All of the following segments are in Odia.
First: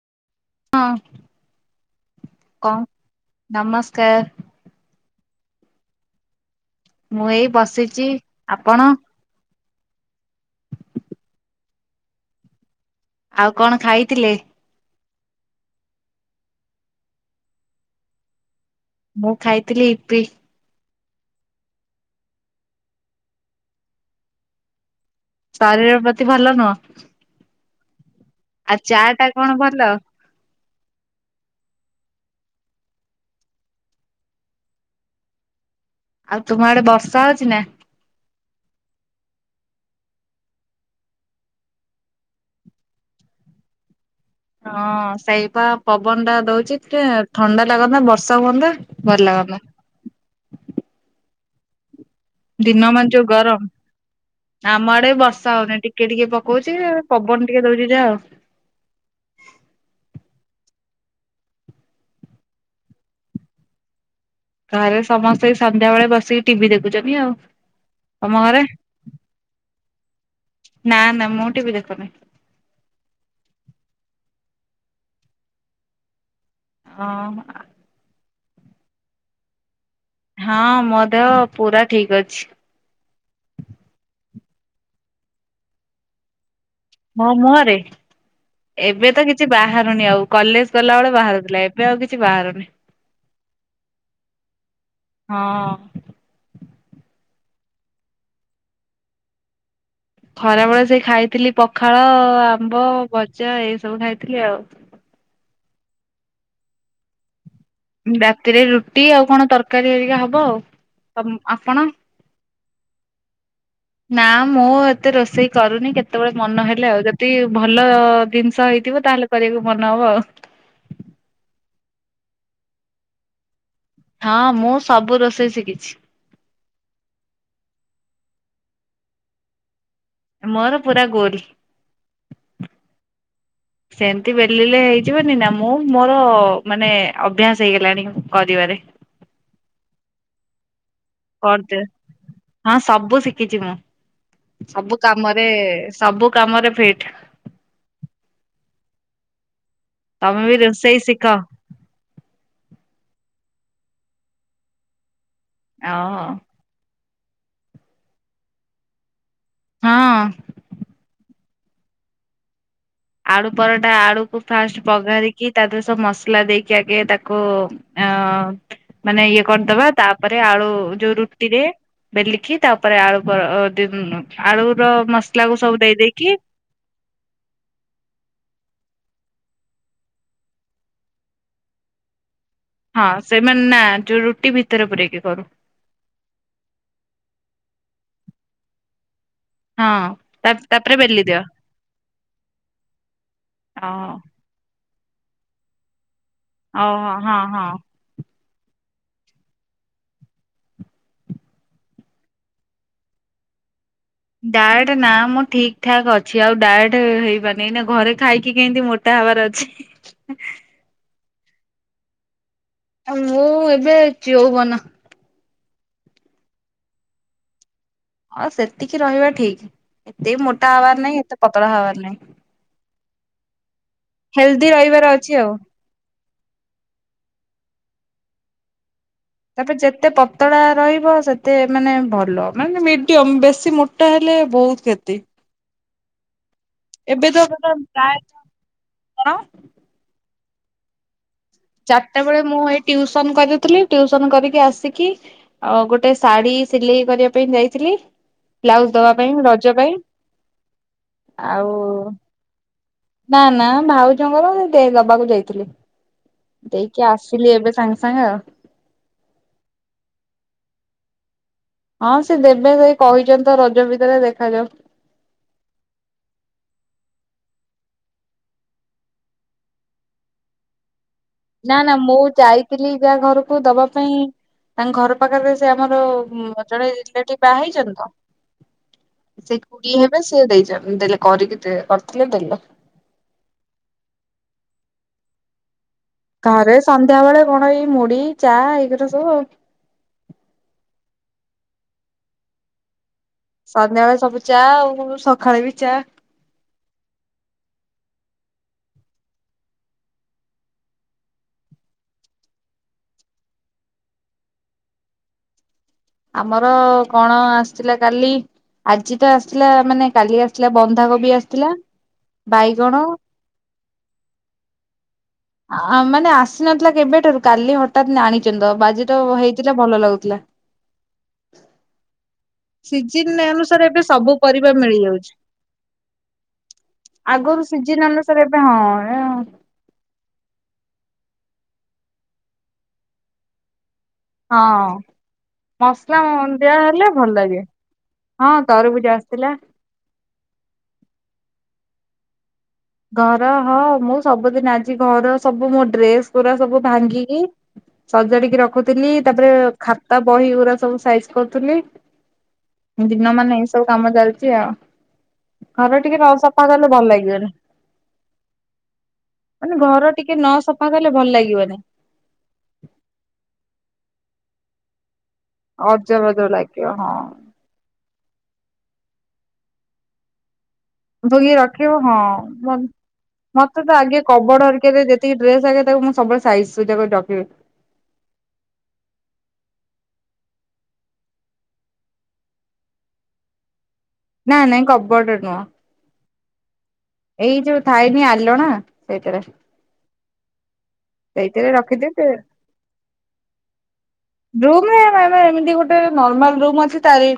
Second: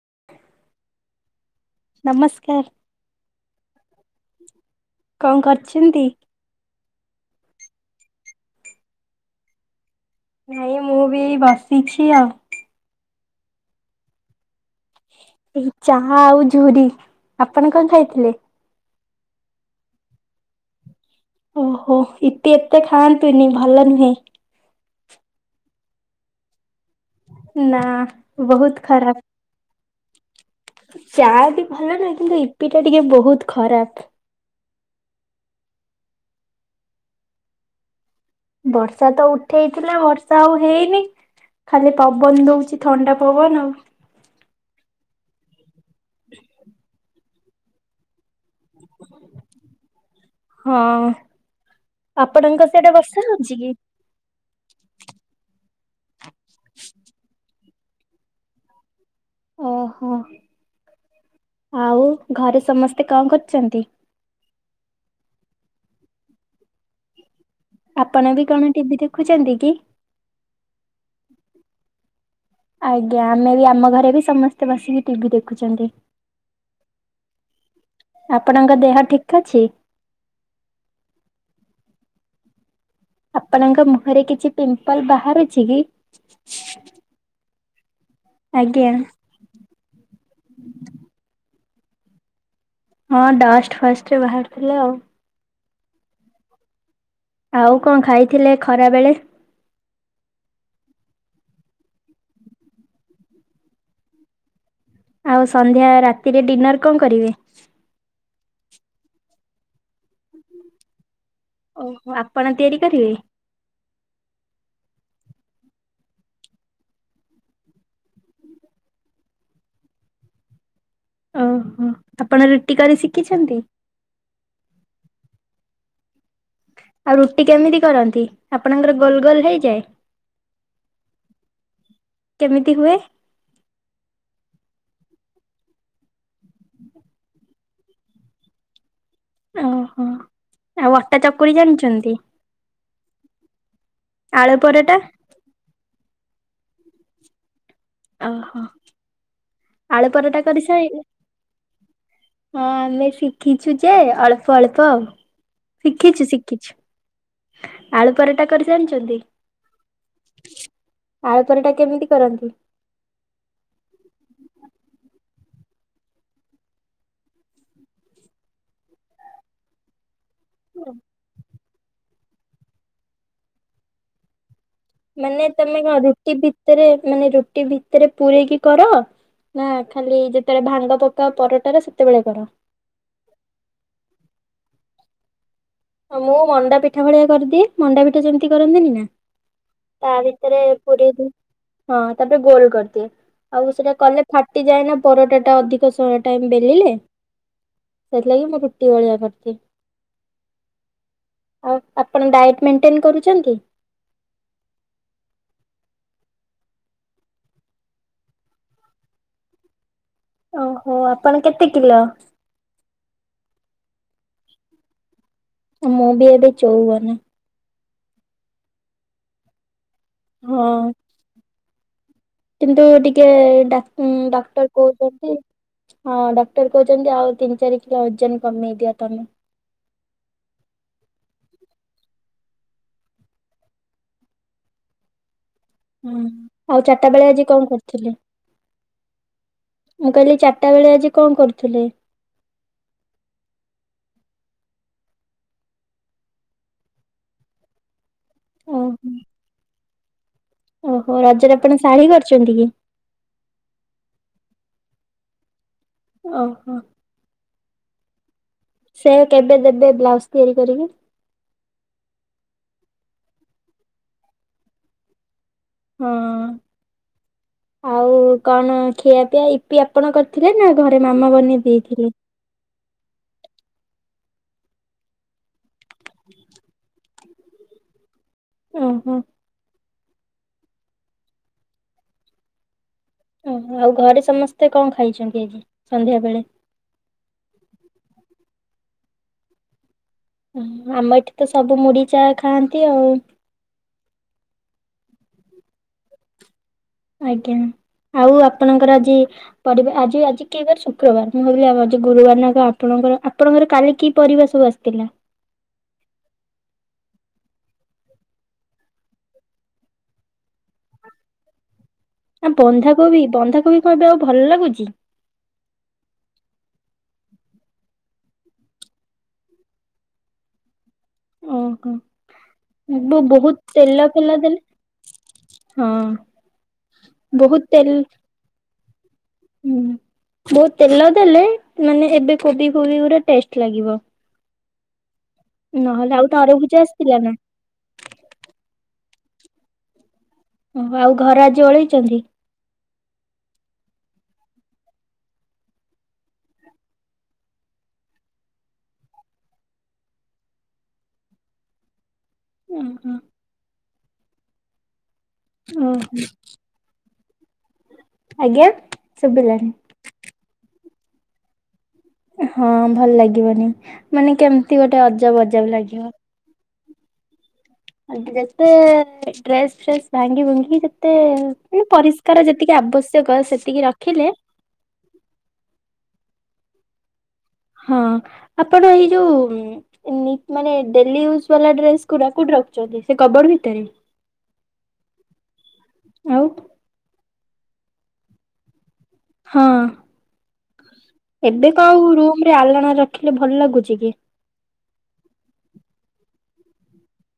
[inaudible] ହଁ। ନମସ୍କାର କଣ ନମସ୍କାର କଣ କରୁଛନ୍ତି? ମୁଁ ଏଇ ବସିଛି ଆପଣ ନାଇଁ ମୁଁ ବିଇ ବାସିଛି ଆଉ। ଆଉ କଣ ଖାଇଥିଲେ? ଏଇ ଚା ଆଉ ଝୁରୀ ଆପଣ କଣ ଖାଇଥିଲେ? ମୁଁ ଖାଇଥିଲି ଇପି ଓହୋ ଇତି ଏତେ ଖାଆନ୍ତିନି ଭଲ ନୁହେଁ। ଶରୀର ପ୍ରତି ଭଲ ନୁହଁ। ନା ବହୁତ ଆଉ ଚା ଖରାପ। ଟା କଣ ଭଲ? ଚା ବି ଭଲ ନାହିଁ କିନ୍ତୁ ଇପି ଟା ଟିକେ ବହୁତ ଖରାପ। ଆଉ ତୁମ ଆଡେ ବର୍ଷା ହଉଛି ନା? ବର୍ଷା ତ ଉଠେଇଥିଲା ବର୍ଷା ଆଉ ହେଇନି ଖାଲି ପବନ ଦଉଛି ଥଣ୍ଡା ପବନ ଆଉ। ହଁ ସେଇପା ପବନ ଟା ଦଉଛି ଟା ଥଣ୍ଡା ଲାଗନ୍ତା ବ ବର୍ଷା ହୁଅନ୍ତା ଭଲ ଲାଗନ୍ତା। ହଁ ଆପଣଙ୍କ ସେଆଡେ ଦିନ ମାନ ବର୍ଷା ଯୋଉ ହଉଛି ଗରମ। କି? ଆମ ଆଡେ ବି ବର୍ଷା ହଉନି ଟିକେ ଟିକେ ଟିକେ ପକଉଛି ପବନ ଟିକେ ଦଉଛି ଯାହା ଆଉ। ଓହୋ ଆଉ ଘରେ ସମସ୍ତେ କଣ କରୁଚନ୍ତି? ଘରେ ସମସ୍ତେ ସନ୍ଧ୍ୟାବେଳେ ବସିକି ଟିଭି ଦେଖୁଛନ୍ତି ଆଉ। ଆପଣ ତମ ବି ଘରେ କଣ ଟିଭି ଦେଖୁଛନ୍ତି କି? ନା ନା ମୁଁ ଟିଭି ଦେଖୁନି। ଆଜ୍ଞା ଆମେ ବି ଆମ ଘରେ ବି ସମସ୍ତେ ବସିକି ଟିଭି ଦେଖୁଛନ୍ତି। ହଁ ଆପଣଙ୍କ ଦେହ ଠିକ ଅଛି? ହଁ ମୋ ଦେହ ପୁରା ଠିକ ଅଛି। ଆପଣଙ୍କ ମୁହଁରେ କିଛି ପିମ୍ପଲ ବାହାରୁଚି କି? ମୋ ମୁହଁରେ? ଆଜ୍ଞା ଏବେ ତ କିଛି ବାହାରୁନି ଆଉ କଲେଜ ଗଲାବେଳେ ବାହାରୁଥିଲା ଏବେ ଏବେ ଆଉ କିଛି ବାହାରୁନି। ହଁ ଡଷ୍ଟ ଫଷ୍ଟରେ ବାହାରୁଥିଲା ଆଉ। ହଁ। ଆଉ କଣ ଖାଇଥିଲେ ଖରା ବେଳେ? ଖରାବେଳେ ସେଇ ଖାଇଥିଲି ପଖାଳ, ଆମ୍ବ, ଭଜା ଏଇ ସବୁ ଖାଇଥିଲି ଆଉ। ଆଉ ସନ୍ଧ୍ୟା ରାତିରେ ଡିନର କଣ କରିବେ? ରାତିରେ ରୁଟି ଆଉ କଣ ତରକାରୀ ହେରିକା ହବ ଆଉ। ତମ୍ ଆପଣ ଓହୋ ଆପଣ ତିଆରି କରିବେ ନା ମୁଁ ମୁଁ ତ ରୋଷେଇ କରୁନି କେତେବେଳେ ମନ ହେଲେ ଆଉ ଯଦି ଭଲ ଦିନିଷ ହେଇଥିବ ତାହେଲେ କରିବାକୁ ମନ ହବ ଆଉ। ଓହୋ ଆପଣ ରୁଟି କରି ଶିଖିଛନ୍ତି? ହଁ ମୁଁ ସବୁ ରୋଷେଇ ଶିଖିଛି । ଆଉ ରୁଟି କେମିତି କରନ୍ତି ଆପଣଙ୍କର ଗୋଲ ଗୋଲ ହେଇଯାଏ? ମୋର ପୁରା ଗୋଲ କେମିତି ହୁଏ? ସେମିତି ବେଲିଲେ ହେଇଯିବନି ନା। ମୁଁ ମୋର ମାନେ ଅଭ୍ୟାସ ହେଇଗଲାଣି କରିବାରେ । ଓ ହୋ। ଆଉ ଅଟା ଚକୁଳି କରିଦେ ଜାଣିଚନ୍ତି? ହଁ ସବୁ ଶିଖିଛି ମୁଁ । ସବୁ କାମରେ ସବୁ କାମରେ ଫିଟ୍ ଓହୋ। ଆଳୁ ପରଟା ତମେ ବି କରି ସାଇ ରୋଷେଇ ଶିଖ। ହଁ ଆମେ ଶିଖିଛୁ ଯେ ଅଳ୍ପ ଅଳ୍ପ ଆଉ ଶିଖିଛି ଶିଖିଛି। ଆଳୁ ପରଟା କରି ଜାଣିଛନ୍ତି। ହଁ। ଆଳୁ ପରଟା କେମିତି କରନ୍ତି? ଆଳୁ ପରଟା ଆଳୁ କୁ ଫାଷ୍ଟ୍ ପଘାରି କି ତା ଦେହରେ ସବୁ ମସଲା ଦେଇକି ଆଗେ ତାକୁ ଅଁ ମାନେ ଇଏ କରିଦବା ତା ତା ପରେ ଆଳୁ ଯୋଉ ରୁଟି ରେ ବେଲିକି ତାପରେ ଆଳୁ ପ ଅ [unintelligible] ଆଳୁ ମାନେ ତମେ କଣ ରୁଟି ଭିତରେ ମାନେ ଯୋଉ ରୁଟି ଭି ଭିତରେ ପୁରରେଇକି କର ନା ଖାଲି ଯେତେବେଳେ ଭାଙ୍ଗ ପକାଅ ପରଟାରେ ସେତେବେଳେ କର। ହଁ ସେମାନେ ନା ଯୋଉ ରୁଟି ଭିତ୍ ଭିତରେ ପୁରେଇକି କରୁ। ମୁଁ ମଣ୍ଡା ପିଠା ଭଳିଆ କରିଦିଏ ମଣ୍ଡା ପିଠା ଯେମିତି କରନ୍ତିନି ନା ହଁ ତା ଭିତରେ ତାପରେ ପୁରେଇ ବେଲି ଦେଇ ଦିଅ ହଁ ତାପରେ ଗୋଲ କରିଦିଏ ଆଉ ଓ ସେଟା କଲେ ଫାଟିଯାଏ ନା ପରଟାଟା ଅଧିକ ସମ [inaudible] ହଉ ହଁ ହଁ ହଁ। କଟି ଭଳିଆ କରଛି। ଆଉ ଆପଣ ଡାଏଟ ମେଣ୍ଟେନ କରୁଛନ୍ତି? ଡାଏଟ ନା ମୁଁ ଠିକ ଠାକ ଅଛି। ଆଉ ଡାଏଟ ହେଇପାରନି ନା ଘରେ ଖାଇକି କେମତି ମୋଟା ହେବାର ଅଛି। ଓହୋ ଆପଣ କେତ କେତେ କିଲ? ଆ ମୁଁ ଏବେ ଚଉବନ । ମୁଁ ବି ଏବେ ଚଉବନ । ହଁ ସେତିକି ରହିବା ଠିକ। ଏତେ ମୋଟା ହଁ। ହବାର ନାଇଁ ଏତେ ପ ପତଳା ହେବାର ନାଇଁ। କିନ୍ତୁ ଟିକେ ଡାକ୍ତ ଡାକ୍ଟର ହେଲ୍ଦି ରହିବାର ଅଛି କହୁଛନ୍ତି, ଆଉ। ହଁ ଡକ୍ଟର କହୁଛନ୍ତି ଆଉ ତିନି ଚାରି କି ଓଜନ କମେଇ ଦିଅ ତମେ । ତାପରେ ଯେତେ ପତଳା ରହିବ, ସେତେ ମାନେ ଭଲ ମାନେ ମିଡିୟମ ବେଶୀ ମୋଟା ହେଲେ ବହୁତ କ୍ଷତି। ହୁଁ। ଆଉ ଚାରଟା ବେଳେ ଏବେ ଆଜି ତ କଣ ପୁରା କରୁଥିଲେ? ପ୍ରାୟ କଣ [inaudible] ମୁଁ କହିଲି ଚା ସକାଳେ ଆଜି କଣ କରୁ ଚାରିଟା ବେଳେ ମୁଁ ଏଇ ଟିଉସନ କରୁଥିଲି। ଟିଉସନ କରିକି ଆସିକି ଗୋଟେ ଶାଢୀ ସିଲେଇ କରିବା ପାଇଁ ଯାଇଥିଲି, ବ୍ଲାଉଜ ଓହୋ ଦବା ପାଇଁ ରଜ ପାଇଁ। ଓହୋ ରଜରେ ଆପଣ ଆଉ ଶାଢ଼ୀ କରିଛନ୍ତି କି? ନା ନା ଭାଉଜଙ୍କର ଦବାକୁ ଯାଇଥିଲି। ଓହୋ। ଦେଇକି ଆସିଲି, ଏବେ ସାଙ୍ଗେ ସା ସାଙ୍ଗ । ସେ କେବେ ଦେବେ ବ୍ଲାଉଜ ତିଆରି କରିକି? ହଁ ସେ ଦେବେ ସେଇ କହିଛନ୍ତି ତ ରଜ ଭିତରେ ଦେଖାଯାଉ। ହଁ [inaudible] ଆଉ କଣ ଖିଆପିଆ ଇିପି ଆପଣ କରିଥିଲେ ନା ଘ ମାମା ବନେଇ ଦେଇଥିଲେ। ଯାଇ ଥିଲି ଘରକୁ ଦବା ପାଇଁ ତାଙ୍କ ଘର ପାଖରେ ସେ ଆମର ଜଣେ ଲେ ବାହା ହେଇଚନ୍ତି ତ। ଓହୋ [inaudible] ସେ କିଏ ହେବେ ସି ଦେଇ ଦେଲେ କରିକି କରିଥିଲେ ଦେଲ। ଆଉ ଘରେ ସମସ୍ତେ କଣ ଖାଇଛନ୍ତି ଆଜି? ସନ୍ଧ୍ୟା ବେଳେ? ଘରେ ସନ୍ଧ୍ୟା ବେଳେ କଣ ଏଇ ମୁଢି ଚା ଏଇ ସବୁ ଓ ଆମ ଏଠି ତ ସବୁ ମୁଢି ଚା ଖାଆନ୍ତି ଆଉ। ସନ୍ଧ୍ୟାବେେଳେ ସବୁ ଚା ଆଉ ସକାଳେ ବି ଚା। ଆଜ୍ଞା ଆଉ ଆପଣଙ୍କର ଆଜି ପରିବା ଆଜି ଆଜି କେଇ ବାର ଶୁକ୍ରବାର। ମୁଁ ଭାବିଲି ଆ ଗୁରୁବାର ନାକ ଆପଣଙ୍କର ଆପଣଙ୍କର କାଲି କି ପରିବା ସବୁ ଆସିଥିଲା? [inaudible] ଆମର କଣ ଆସିଥିଲା କାଲି ଆଜି ତ ଆସିଥିଲା ମାନେ କାଲି ଆସିଲା ବନ୍ଧାକୋବି ଆସିଥିଲା। ବାଇଗଣ ବନ୍ଧାକୋବି ବନ୍ଧାକୋବି ଏବେ ଆଉ ଭଲ ଲାଗୁଛି। ମାନେ ଆସିନଥିଲା କେବେଠାରୁ କାଲି ହଠାତ୍ ଆଣିଛନ୍ତି ଆଜି ତ ହେଇଥିଲା ଭଲ ଲାଗୁଥିଲା। ଓହୋ। ବ ସିଜିନ୍ ବହୁତ ଅନୁସାରେ ତେଲ ଏବେ ଫେଲ ସବୁ ଦେଲେ ପରିବା ମିଳିଯାଉଛି ହଁ ବହୁତ ଆଗରୁ ତେଲ ସିଜିନ୍ ଅନୁସାରେ ଏବେ ହଁ ହୁଁ ବହୁତ ତେଲ ଦେଲେ ମାନେ ଏବେ କୋବି ଫୋବି ପୁରା ଟେଷ୍ଟ୍ ଲାଗିବ। ହଁ। ନହେଲେ ମସଲା ଆଉ ତରଭୁଜ ଦିଆହେଲେ ଆସିଥିଲା ନା ଭଲ ଲାଗେ ହଁ ତରବୁଜ ଆ ଥିଲା। ଓ ଆଉ ଘର ଆଜି ଓଳେଇଚନ୍ତି। ଘର ହଁ ମୁଁ ସବୁଦିନ ଆଜି ଘର ସବୁ ମୋ ଡ୍ରେସ୍ ଗୁରା ସବୁ ଭାଙ୍ଗିକି ସଜାଡ଼ିକି ରଖୁଥିଲି ତାପରେ ଖାତା ବହି ଗୁରା ସବୁ ସାଇଜି କରୁଥିଲି। ଓହୋ ଦିନ ମାନେ ଏଇ ସବୁ କାମ ଚାଲି [unintelligible] ଓହୋ ଘର ଟିକେ ନ ସଫା କଲେ ଭଲ ଲାଗିବନି। ଆଜ୍ଞା ଶୁଭିଲାଣିି। ମାନେ ଘର ଟିକେ ନ ସଫା କଲେ ଭଲ ଲାଗିବନି ହଁ ଭଲ ଲାଗିବନି। ମାନେ କେମିତି ଗୋଟେ ଅ ମଜା ଅଜବ ଲାଗିବ କ ହଁ। ଯେତେ ଡ୍ରେସ୍ ଫ୍ରେସ୍ ଭାଙ୍ଗି ଭୁଙ୍ଗି ଯେତେ ଭୋଗି ମାନେ ରଖିବ ହଁ ପରିଷ୍କାର ଯେତିକି ଆବଶ୍ୟକ ସେତିକି ମତେ ତ ଆଗେ ରଖିଲେ କବଡ ହରିକରେ ଯେତିକି ଡ୍ରେସ୍ ଆଗେ ତାକୁ ମୁଁ ସବୁବେଳେ ସାଇଜସୂଜା କରି ହଁ ଆପଣ ଏଇ ଯୋଉ ମାନେ ଡେଲି ଇଉଜ୍ ଡେସ୍ ଗୁଡା କୋଉଠି ରଖୁଛନ୍ତି ସେ କବଡ ଭିତରେ। ନା ନାଇଁ କବୋର୍ଡ ରେ ନୁହଁ। ଆଉ। ଏଇ ଯୋଉ ଥାଇନି ଆଲୋଣା ସେଇଥିରେ ହଁ ସେଇଥିରେ ଏବେ କଉ ରଖିଦେବି ରୁମରେ ଆଲାଣା ରଖିଲେ ଭଲ ଲାଗୁଛି କି। ଏମତି ଗୋଟେ ନମାର୍ଲ ରୁମ୍ ଅଛି ତାର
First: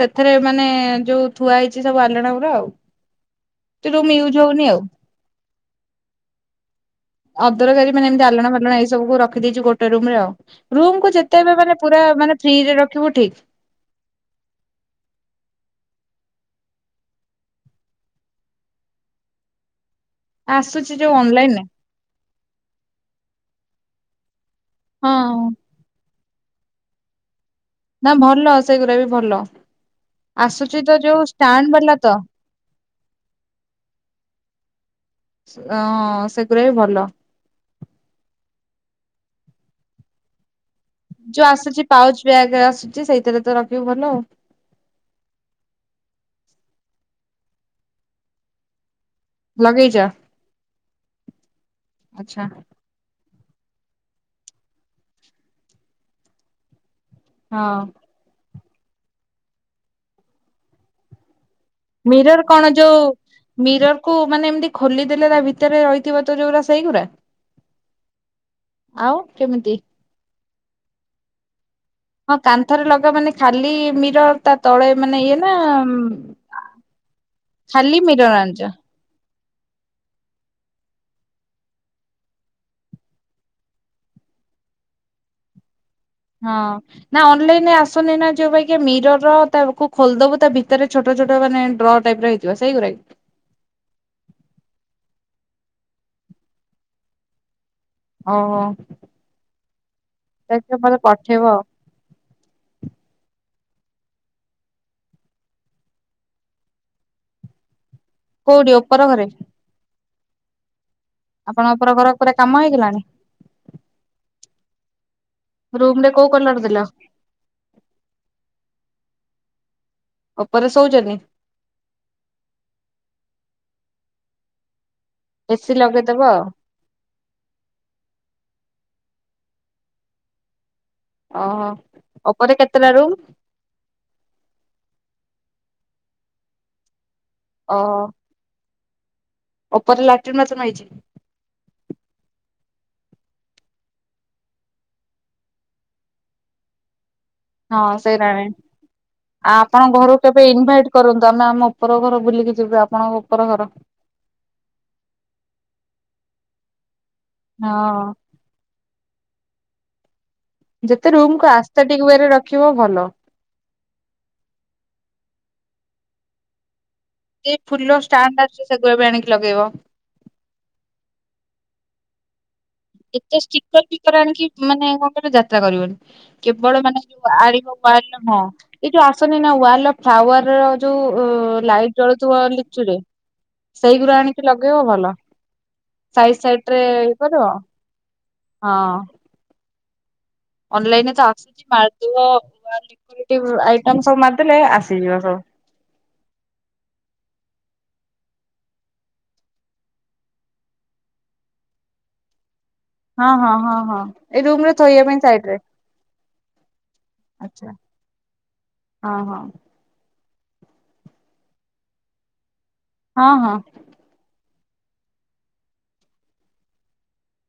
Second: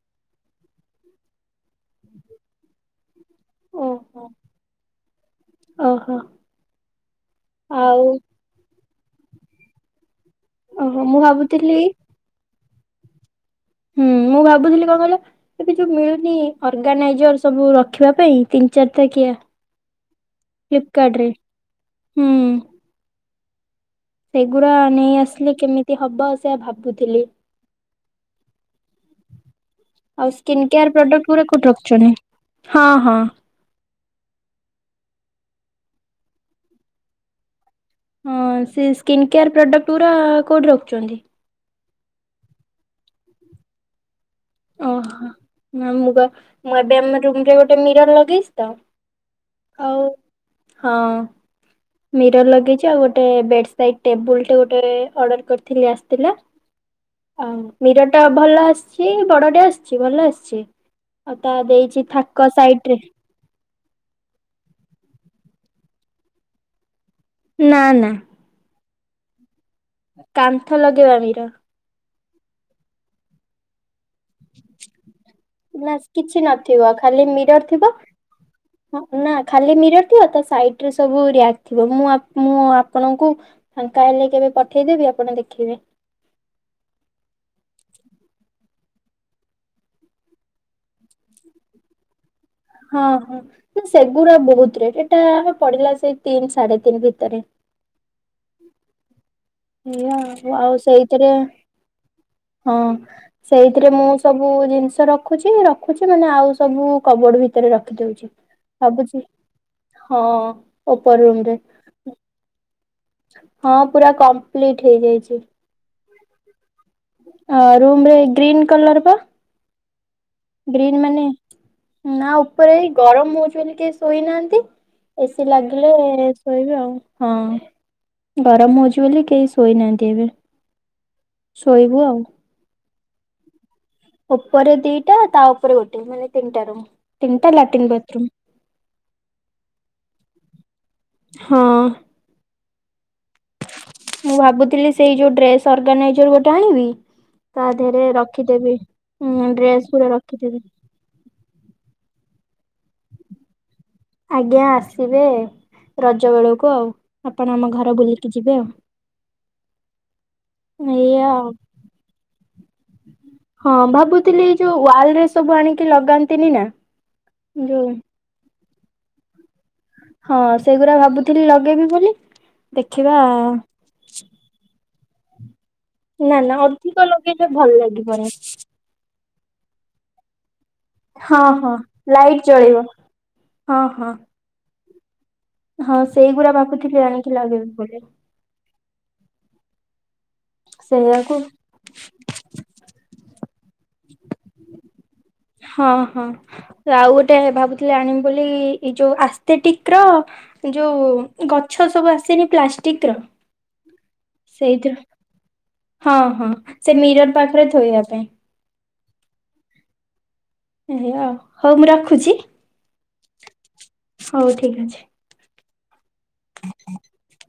ସେଥିରେ ମାନେ ଯୋଉ ଥୁଆ ହେଇଛି ସବୁ ଆଲଣ ଗୁଡା ଆଉ ତ ରୁମେ ଓହୋ ଏଉ ଯାଉ ନାଇ ଆଉ ଓହୋ ଅଦରକାରୀ ଆଉ ମାନେ ଏମତି ଆଲନା ମାଲଣ ହେଇଛି ସବୁ ରଖିଦେଇଛୁ ଗୋଟେ ରୁମ୍ ରେ ଆଉ ଓହୋ ରୁମକୁୁ ମୁଁ ଯେତେବେ ମାନେ ଭାବୁଥିଲି ପୁରା ମାନେ ଫ୍ରିରେ କେଉୁ ଠିକ୍ ହୁଁ ମୁଁ ଭାବୁଥିଲି କଣ କହିଲ ଏବେ ଯୋଉ ମିଳୁନି ଅର୍ଗାନାଇଜର ସବୁ ରଖିବା ପାଇଁ ତିନି ଚାରିଟ କିିଆ ଆସୁଛି ଯୋଉ ଫ୍ଲିପକାର୍ଟ ରରେ ଅନଲାଇନରେ ହୁଁ। ସେଗୁଡ଼ା ନେଇ ହଁ ଆସିଲେ କେମିତି ହବ। ସେ ଭାବୁଥିଲି ନା ଭଲ ସେଗୁଡା ବି ଭଲ ଆଉ ସ୍କିନ୍ ଆସୁଛି କେୟାର ତ ଯୋଉ ପ୍ରଡକ୍ଟ ଗୁରା କୋଉଠି ଷ୍ଟାଣ୍ଡ ବାଲା ରଖିଛନ୍ତି? ତ। ହଁ ହଁ। ହ ସେଗୁଡା ବି ଭଲ। ହଁ ସେ ସ୍କିନ୍ କେୟାର ପ୍ରଡକ୍ଟ ପୁରା କୋଉଠି ରଖଛି। ଯୋଉ ଆସୁଛି। ପାଉଚ ବ୍ୟାଗରେ ଆସୁଛି ସେଇଥିରେ ତ ରଖିବୁ ଭଲ ଆଉ। ଓହୋ ମୁ ମୁଁ ଏବେ ଆମ ରୁମରେ ଗୋଟେ ମିରର ଲଗେଇଛି ତ। ଲଗେଇଛ? ଆଉ ହଁ ଆଚ୍ଛା ମିରର ଲଗେଇଛି ଆଉ ଗୋଟେ ବେ ସେଇ ଟେବୁଲରେ ଗୋଟ ଅଡର କରିଥିଲି ଆସିଥିଲା। ହ ହଁ ମୀରର ଟା ଭଲ ଅଛି। ସେ ବଡଟେ ଆସିଛି ଭଲ ଆସିଛି ଆଉ। ତା ଦେଇଛି ମିରର୍ ଥାକ କଣ ସାଇଡ ରେ ଯୋଉ ମିରର୍ କୁ ମାନେ ଏମିତି ଖୋଲିଦେଲେ ତା ଭିତରେ ରହିଥିବ ତ ଯୋଉଗା ସେଇଗୁୁରା ନା ନା। ଆଉ କେମିତି କାନ୍ଥ ଲଗେଇବାମର। ହଁ କାନ୍ଥରେ ଲଗା ମାନେ ଖାଲି ର ତା ତଳେ ମାନେ ଇଏ ନା କିଛି ନଥିବ ଖାଲି ମିରର ଥିବ। ଖାଲି ମିରର ଆଣିଛ। ନା ଖାଲି ମିରର ଥିବ ତା ସାଇଟ ରେ ସବୁ ରିଆଟ ଥିବା ମୁଁ ଆପଣଙ୍କୁ ଫାଙ୍କା ହେଲେ କେବେ ପଠେଇଦବି ଆପଣ ଦେଖିବେ। ହଁ ନା ଅନଲାଇନରେ ଆସୁନି ନା ଯୋଉ ପାଇଁ ମିରରର ତାକୁ ଖୋଲିଦବୁ ତା ଭିତରେ ଛୋଟ ଛୋଟ ମାନେ ଡ୍ର ଟାଇପ ର ହେଇଥିବ। ସେଇଗୁରା କି? ହଁ ହଁ ସେଗୁଡା ବହୁତ ରେ ସେଟା ଆମେ ପଡିଲା ସେଇ ତିନି ସାଢେ ତିନି ଭିତରେ ଓ ହୋ ଆଆ ଆଉ ସେଇଥିରେ ହଁ। ସେଇଥିରେ ମୁଁ ସବୁ ଜିନିଷ ରଖୁଛି ରଖୁଛି ମାନେ ଆଉ ସବୁ କବଡ ଭିତରେ ରଖ କୋଉଠି ଉପର ଘରେ ହଁ ଉପର ରୁମ ରେ ଆପଣଙ୍କ ଉପର ଘର ପୁରା କାମ ହେଇଗଲାଣି ହଁ ପୁରା କମ୍ପ୍ଲିଟ ହେଇଯାଇଛି ରୁମ କୋଉ କଲର୍ ଦେଲ ରୁମ ରେ ଗ୍ରୀନ୍ କଲର ବା ଉପରେ ଗ୍ରୀନ୍ ଶୋଉଛନ୍ତି? ମାନେ ନା ଉପରେ ଏଇ ଗରମ ହଉ ସେଠି କିଏ ଶୋଇନାହାନ୍ତି। ଏସି ଏସିି ଲାଗିଲେ ଲଗେଇଦବ ଆଉ ଶୋଇବେ ଆଉ ହଁ ଗରମ ହଉଛି ବୋଲି କେ କେହି ସୋଇନାନ୍ତି ଏବେ ଓହୋ ଶୋଇବୁ ଆଉ ଉପରେ କେତେ ତି ଟା ରୁମ୍। ଉପରେ ଦିଟା ତା ଉପରେ ଗୋଟେ ମାନେ ତିନି ଟା ରୁମ୍। ତିନିଟା ଲାଟ୍ରିନ୍ ବାଥରୁମ୍। ଉପପର ଲାଟ୍ରନ୍ ମାତ୍ର ହଁ ନାହିଛି ମୁଁ ଭାବୁଥିଲି ସେଇ ଯୋଉ ଡ୍ରେସ ଅର୍ଗାନାଇଜର ଗୋଟେ ଆଣିବି ତା ହଁ ଦେହରେ ସେଇଟାଣି ରଖିଦେବି। ହୁଁ ଆଉ ଡ୍ରେସ ଆପଣ ଗୁଡା ଘରୁ କେବେ ରଖିଦେବି ଇନଭାଇଟ କରନ୍ତୁ ଆମେ ଆମ ଉପର ଘର ବୁଲିକି ଯିବେ ଆପଣଙ୍କ ଉପର ଘର ଆଜ୍ଞା ଆସିବେ ରଜ ବେଳକୁ ଆଉ ଆପଣ ଆମ ଘର ହଁ ବୁଲିକି ଯିବେ ଆଉ ଯେତେ ଏଇଆ ରୁମ ଆଉ କ ଆସ୍ତା ଟିକ ୱେ ର ଦେଖିବ ଭଲ। ହଁ ଭାବୁଥିଲି ଏଇ ଯୋଉ ୱାଲ ରେ ସବୁ ଆଣିକି ଲଗାନ୍ତିନି ନା ଏଇ ଯୋଉ ଫୁଲଷ୍ଟାଣ୍ଡ ସେଗୁଆ ବି ଆଣିକି ଲଗେଇବ ହଁ ସେଗୁଡା ଭାବୁଥିଲି ଲଗେଇବି ବୋଲି ଦେଖିବା ଏତେ ଷ୍ଟିକର ଫିକର ଆଣିକି ମାନେ ଯା ତ୍ରା କରିବନି ନା ନା କେବଳ ଅଧିକ ମାନେ ଯୋ ଲଗେଇଲେ ଭଲ ଆଣିବ ହଁ ଲାଗିବନି ଏ ଯୋଉ ଆସନି ନାୱ ଫ୍ୱାୱାର ର ଯୋଉ ହଁ ହଁ ଲାଇଟ୍ ଜଳୁଥିବ ଜଳିବ ଲିଚୁରେ ହଁ ହଁ ସେଇଗୁରା ଆଣିକି ଲଗେଇବ ଭଲ ଲ ହଁ ସେଇଗୁଡା ଭାବୁଥିଲି ଆଣିକି ଲଗେଇବି ବୋଲି। ହଁ ଅନଲାଇନ ତ ସେଇଆକୁ ଆସୁଛି ମାରି ଦବ ଯୋ ଆଇଟମ ସବୁ ମା ହଁ ହଁ ଆଉ ଗୋଟେ ଭାବୁ ଆଣିବ ବୋଲି ଏ ଯୋଉ ଆସ୍ତେଟିକ ର ଯୋଉ ଗଛ ସବୁ ଆସନି ପ୍ଲାଷ୍ଟିକ ର ହଁ ହଁ ହଁ ହଁ ଏଇ ରୁମ ର ସେଇଥିରୁ ଥୋଇବା ପାଇଁ ସାଇଡ ରେ ହଁ ହଁ, ସେ ମିରର ପାଖରେ ଆଚ୍ଛା ଥୋଇବା ପାଇଁ ହଁ ହଁ, ହଉ ମୁଁ ରଖୁଛି, ହଁ ହଁ, ହଉ ଠିକ୍ ଅଛି। ହ ହ [inaudible]